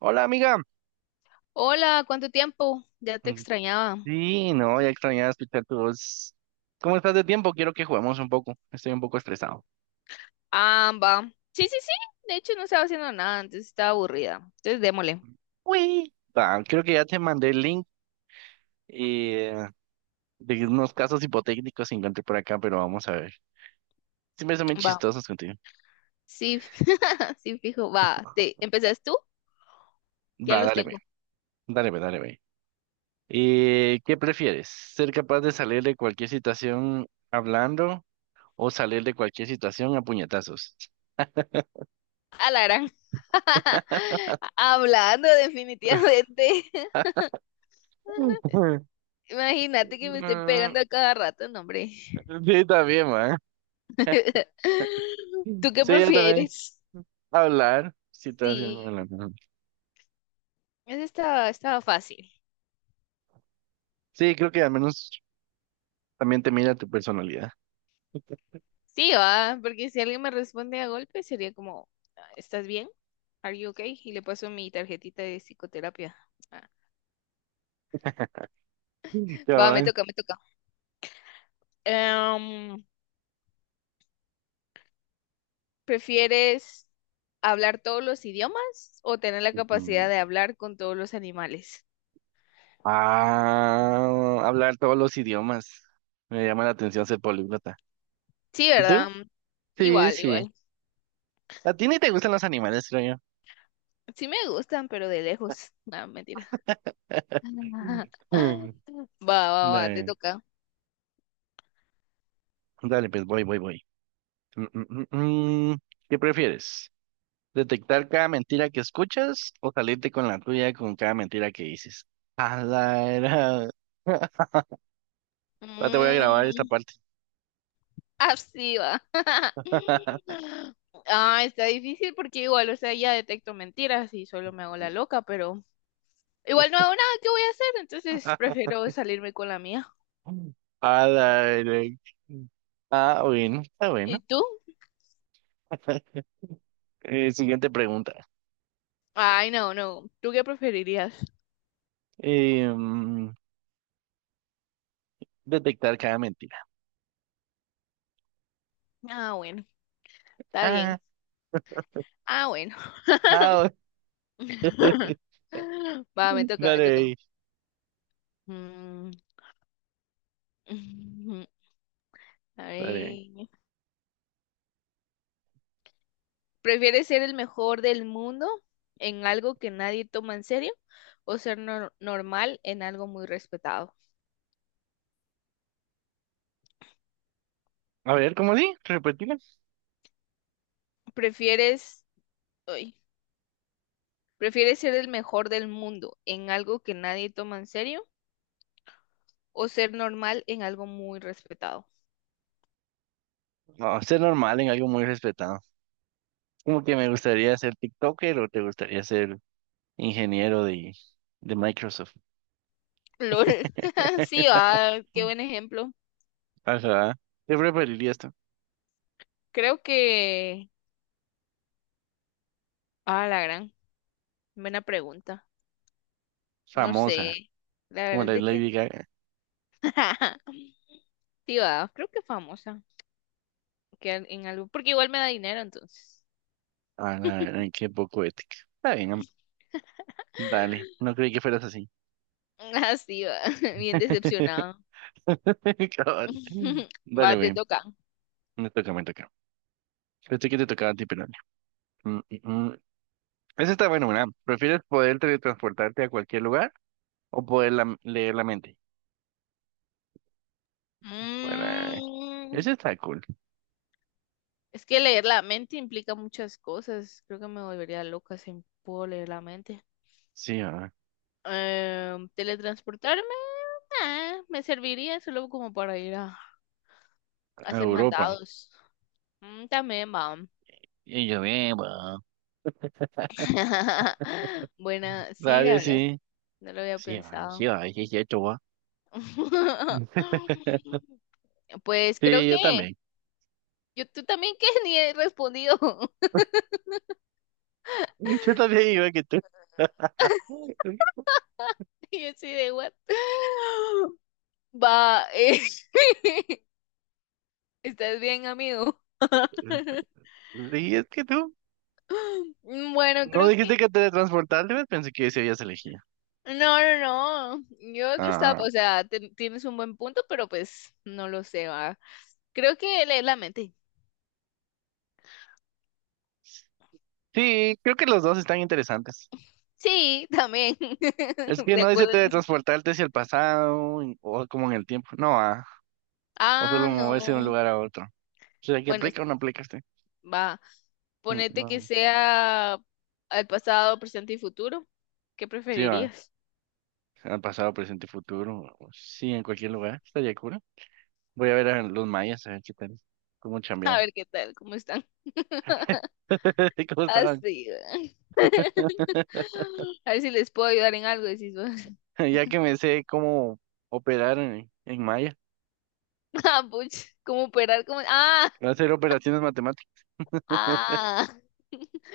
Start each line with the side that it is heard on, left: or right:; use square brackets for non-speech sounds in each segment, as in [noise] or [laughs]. right: Hola, amiga.
left: Hola, ¿cuánto tiempo? Ya te
right: Mm,
left: extrañaba.
right: sí, no, ya extrañaba escuchar tu voz. ¿Cómo estás de tiempo? Quiero que juguemos un poco. Estoy un poco estresado.
left: Ah, va. Sí, sí, sí. De hecho, no estaba haciendo nada, entonces estaba aburrida. Entonces, démosle.
right: Uy. Va, creo que ya te mandé el link eh, de unos casos hipotéticos que encontré por acá, pero vamos a ver. Siempre son bien
left: Va.
right: chistosos contigo.
left: Sí, [laughs] sí, fijo. Va. Te... ¿Empezás tú? Ya
right: Va,
left: los
right: dale, ve.
left: tengo.
right: Dale, ve, dale, ve. ¿Qué prefieres? ¿Ser capaz de salir de cualquier situación hablando o salir de cualquier situación a puñetazos?
left: A la gran. [laughs] Hablando definitivamente.
right: [laughs]
left: [laughs] Imagínate que me estén
right: Mm,
left: pegando a cada rato, no, hombre.
right: sí, también,
left: [laughs] ¿Tú qué
right: sí, yo también.
left: prefieres?
right: Hablar, sí, te hace
left: Sí,
right: hablar.
left: eso estaba, fácil.
right: Sí, creo que al menos también te mira tu personalidad.
left: Sí, va, porque si alguien me responde a golpe sería como, "Ah, ¿estás bien? Are you okay?" Y le paso mi tarjetita de psicoterapia. Ah, va, me
right: Cabal.
left: toca, me toca. Em, ¿Prefieres hablar todos los idiomas o tener la capacidad
right: Ujú.
left: de hablar con todos los animales?
right: Ah, hablar todos los idiomas. Me llama la atención ser políglota.
left: Sí,
right: ¿Y
left: ¿verdad?
right: tú? Sí,
left: Igual,
right: sí.
left: igual.
right: A ti ni te gustan los animales, creo yo.
left: Sí me gustan, pero de lejos. No, mentira.
right: [laughs]
left: [laughs]
right: Mm.
left: Va, va, va, te
right: Dale,
left: toca.
right: dale, pues voy, voy, voy. Mm, mm, mm, mm. ¿Qué prefieres? Detectar cada mentira que escuchas o salirte con la tuya con cada mentira que dices. A la era. [laughs] Ya te voy a grabar esta
left: Mm,
right: parte.
left: ah, sí, va.
right: [laughs]
left: [laughs] Ah, está difícil porque igual, o sea, ya detecto mentiras y solo me hago la loca, pero igual no hago nada que voy a hacer, entonces prefiero salirme con la mía.
right: A la era. Ah, bueno, está bueno.
left: ¿Y tú?
right: [laughs] Siguiente pregunta.
left: Ay, no, no. ¿Tú qué preferirías?
right: Eh, mm, detectar cada mentira.
left: Ah, bueno, está
right: Ah,
left: bien. Ah, bueno.
right: ah, [laughs]
left: [laughs] Va, me toca.
right: dale,
left: Mm, [laughs] a
right: dale.
left: ver. ¿Prefieres ser el mejor del mundo en algo que nadie toma en serio o ser normal en algo muy respetado?
right: A ver, ¿cómo di? ¿Repetirla?
left: ¿Prefieres, ay, prefieres ser el mejor del mundo en algo que nadie toma en serio o ser normal en algo muy respetado?
right: No, ser normal en algo muy respetado. Como que me gustaría ser TikToker o te gustaría ser ingeniero de Microsoft.
left: LOL. [laughs] Sí,
right: [laughs]
left: ah, qué buen ejemplo.
right: Ajá. ¿Qué preferirías tú? [laughs]
left: Creo que... Ah, la gran. Buena pregunta. No sé.
right: Famosa,
left: La
right: como
left: verdad es
right: la
left: de que...
right: Lady Gaga.
left: [laughs] Sí, va. Creo que famosa. Que en algo... Porque igual me da dinero, entonces.
right: Ah, la verdad, qué poco ética. Está bien, am- dale. No creí que fueras así.
left: Así va. [laughs] Bien decepcionado.
right: [laughs] Cabal.
left: [laughs]
right: Dale,
left: Va, te
right: güey.
left: toca.
right: Me toca, me toca. Pensé que te tocaba a ti, pero dale. Mm, mm, mm. Esa está bueno, ¿verdad? ¿Prefieres poder teletransportarte a cualquier lugar o poder leer la mente? Bueno,
left: Mm,
right: ese está cool.
left: es que leer la mente implica muchas cosas. Creo que me volvería loca si puedo leer la mente.
right: Sí, ah,
left: Teletransportarme, me serviría solo como para ir a
right: a
left: hacer
right: Europa.
left: mandados. Mm, también, va.
right: Y yo, bien, va.
left: [laughs] Buena, sí, la
right: Dale,
left: verdad,
right: sí.
left: no lo había
right: Sí, ay, sí,
left: pensado.
right: ay, sí, sí, hecho, guau.
left: [laughs]
right: [laughs]
left: Pues creo
right: Sí,
left: que
right: yo también.
left: yo tú también, que [laughs] ni he respondido.
right: [laughs] Yo también iba que tú.
left: [laughs]
right: [laughs]
left: Y así de what? [gasps] Va, [laughs] ¿Estás bien, amigo? [laughs]
right: Sí, es que tú.
left: Bueno,
right: No
left: creo
right: dijiste
left: que
right: que teletransportarte, ¿ves? Pensé que ese ya se elegía.
left: no, no, no. Yo lo estaba,
right: Ah,
left: o sea, tienes un buen punto, pero pues no lo sé, va. Creo que leer la mente.
right: sí, creo que los dos están interesantes.
left: Sí, también.
right: Es
left: [laughs]
right: que
left: De
right: no dice
left: acuerdo en eso.
right: teletransportarte hacia el pasado y- o como en el tiempo. No, ah, o solo
left: Ah,
right: moverse de un
left: no.
right: lugar a otro. O sea, que
left: Bueno,
right: aplica o no aplica este.
left: va.
right: No,
left: Ponete que
right: no.
left: sea al pasado, presente y futuro. ¿Qué
right: Sí, va.
left: preferirías?
right: Al pasado, presente y futuro. Sí, en cualquier lugar. Estaría cura. Voy a ver a los mayas, a ver qué tal. Cómo
left: [laughs] A
right: chambean.
left: ver qué tal, cómo están. [laughs]
right: [laughs] ¿Cómo estaban?
left: Así, va.
right: [laughs]
left: A ver si les puedo ayudar en algo, decís vos. [laughs]
right: Ya que me sé cómo operar en maya,
left: Ah, puch, ¿cómo operar? ¿Cómo? Ah,
right: hacer operaciones matemáticas.
left: ah, [laughs]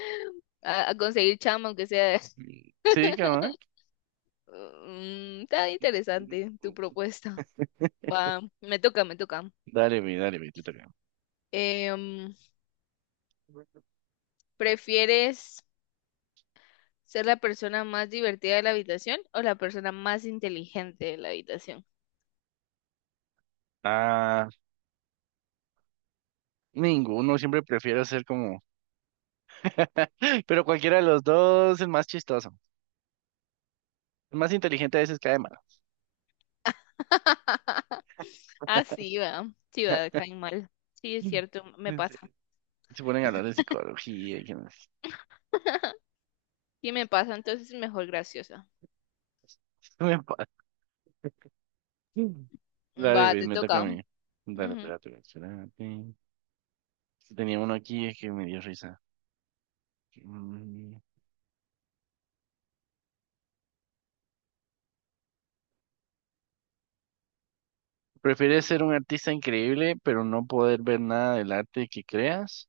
left: a conseguir chamba, aunque sea.
right: Sí, cabrón.
left: Mm, está interesante tu propuesta. Va, me toca.
right: Dale, mi, te toca.
left: Em, ¿Prefieres ser la persona más divertida de la habitación o la persona más inteligente de la habitación?
right: Ah, ninguno, siempre prefiero ser como. [laughs] Pero cualquiera de los dos es más chistoso. El más inteligente a veces cae mal.
left: [laughs] Así va, sí va, caen mal. Sí, es
right: [laughs]
left: cierto, me
right: Sí,
left: pasa.
right: se ponen a hablar de psicología y que no sé.
left: [laughs] Sí me pasa, entonces mejor graciosa.
right: [laughs] Me pa- dale,
left: Va,
right: güey,
left: te
right: me toca a
left: toca.
right: mí. Dale,
left: Ujú.
right: espérate, güey, espérate. Sí, tenía uno aquí es que me dio risa. Mm, ¿Prefieres ser un artista increíble pero no poder ver nada del arte que creas?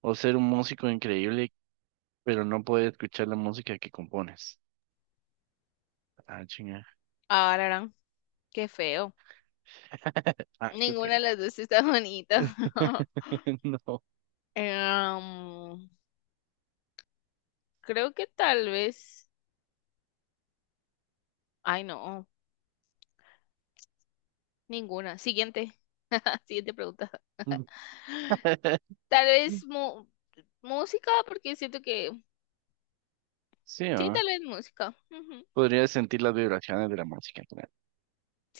right: ¿O ser un músico increíble pero no poder escuchar la música que compones? Ah, chinga.
left: Ahora, qué feo.
right: [laughs] Ah, qué
left: Ninguna de
right: feo.
left: las dos está bonita. [laughs]
right: [laughs] No.
left: Em, creo que tal vez. Ay, no, ninguna. Siguiente. [laughs] Siguiente pregunta. [laughs]
right: [laughs]
left: Tal vez música, porque siento que.
right: Sí,
left: Sí,
right: ¿no?
left: tal vez música. Ujú.
right: Podrías sentir las vibraciones de la música, claro.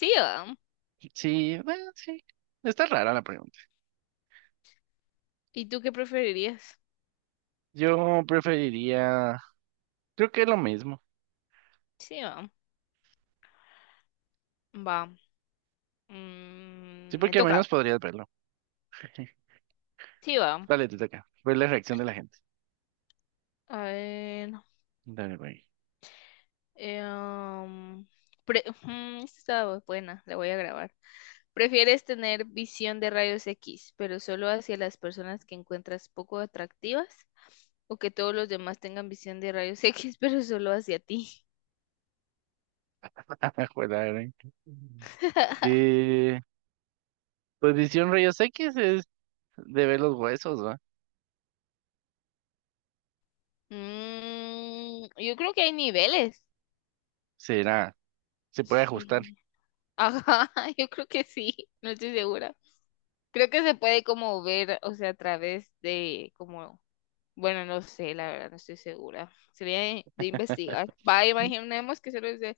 left: Sí, va.
right: Sí, bueno, sí. Está rara la pregunta.
left: ¿Y tú qué preferirías?
right: Yo preferiría, creo que es lo mismo.
left: Sí, va. Va.
right: Sí,
left: Mm, me
right: porque al
left: toca.
right: menos podrías verlo. [laughs]
left: Sí, va.
right: Dale, te toca. Ver la reacción de la gente.
left: A ver.
right: Dale, güey.
left: Eh, um, ujú, esta está buena, la voy a grabar. ¿Prefieres tener visión de rayos X, pero solo hacia las personas que encuentras poco atractivas? ¿O que todos los demás tengan visión de rayos [laughs] X, pero solo hacia ti?
right: [laughs] Ajuela, ¿eh?
left: [laughs]
right: Eh, pues visión rayos X es de ver los huesos, ¿va?
left: Mm, yo creo que hay niveles.
right: Será, se puede ajustar.
left: Sí. Ajá, [laughs] yo creo que sí, no estoy segura. Creo que se puede como ver, o sea, a través de como bueno, no sé, la verdad, no estoy segura. Sería de
right: [laughs]
left: investigar. Va,
right: Yo
left: imaginemos que solo dice.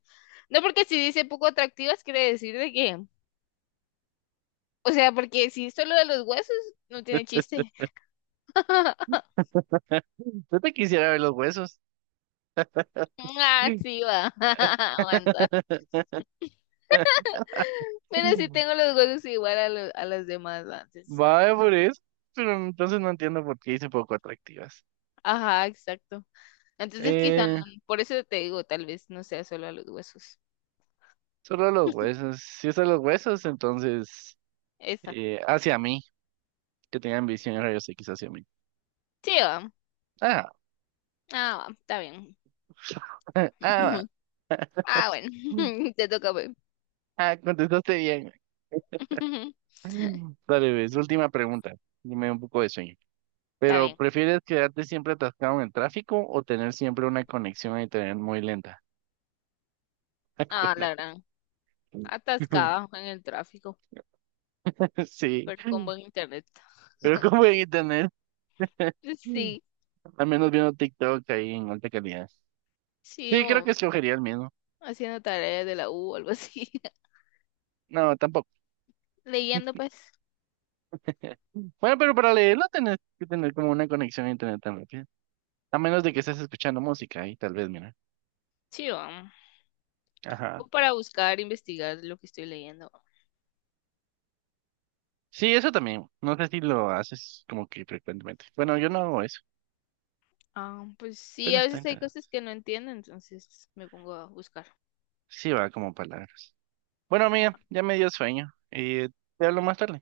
left: No, porque si dice poco atractivas, quiere decir de que. O sea, porque si es solo de los huesos, no tiene chiste. [laughs]
right: te quisiera ver los huesos.
left: Ah,
right: Sí.
left: sí, va. [laughs] Aguanta.
right: [laughs]
left: Pero sí tengo los huesos igual a los, a las demás antes.
right: Vaya por eso. Pero entonces no entiendo por qué hice poco atractivas.
left: Ajá, exacto. Entonces, quizá,
right: Eh,
left: por eso te digo, tal vez no sea solo a los huesos.
right: solo los huesos. Si es a los huesos, entonces
left: Esa.
right: hacia mí, que tengan visión de rayos X hacia mí.
left: Sí, va.
right: Ah,
left: Ah, va, está bien.
right: [laughs] ah,
left: [laughs] Ah, bueno. [laughs] Te toca, pues.
right: ah, contestaste bien.
left: [laughs]
right: Mm. Dale, ves, última pregunta. Dime un poco de sueño.
left: Está
right: Pero,
left: bien.
right: ¿prefieres quedarte siempre atascado en el tráfico o tener siempre una conexión a internet muy lenta? [laughs]
left: Ah, la
right: Acuérdate.
left: gran. Atascada
right: [laughs]
left: en el tráfico,
right: Sí,
left: pero con buen internet.
right: pero cómo en internet,
left: Sí,
right: al menos viendo TikTok ahí en alta calidad.
left: sí,
right: Sí, creo
left: o
right: que escogería el mismo.
left: haciendo tareas de la U o algo así.
right: No, tampoco.
left: [laughs] Leyendo, pues.
right: [laughs] Bueno, pero para leerlo tenés que tener como una conexión a internet tan rápida. A menos de que estés escuchando música ahí, tal vez, mira.
left: Sí,
right: Ajá.
left: o para buscar, investigar lo que estoy leyendo.
right: Sí, eso también. No sé si lo haces como que frecuentemente. Bueno, yo no hago eso.
left: Ah, pues sí,
right: Pero
left: a
right: está
left: veces hay cosas
right: interesante.
left: que no entiendo, entonces me pongo a buscar.
right: Sí, va como palabras. Bueno, amiga,
left: Ajá.
right: ya me dio sueño. Y te hablo más tarde.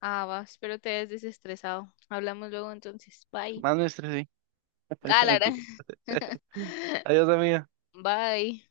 left: Ah, va, espero te hayas desestresado. Hablamos luego, entonces. Bye.
right: Más me estresé. [laughs]
left: Ah,
right: Eso
left: la gran.
right: mentira.
left: [laughs]
right: [laughs] Adiós, amiga.
left: Bye.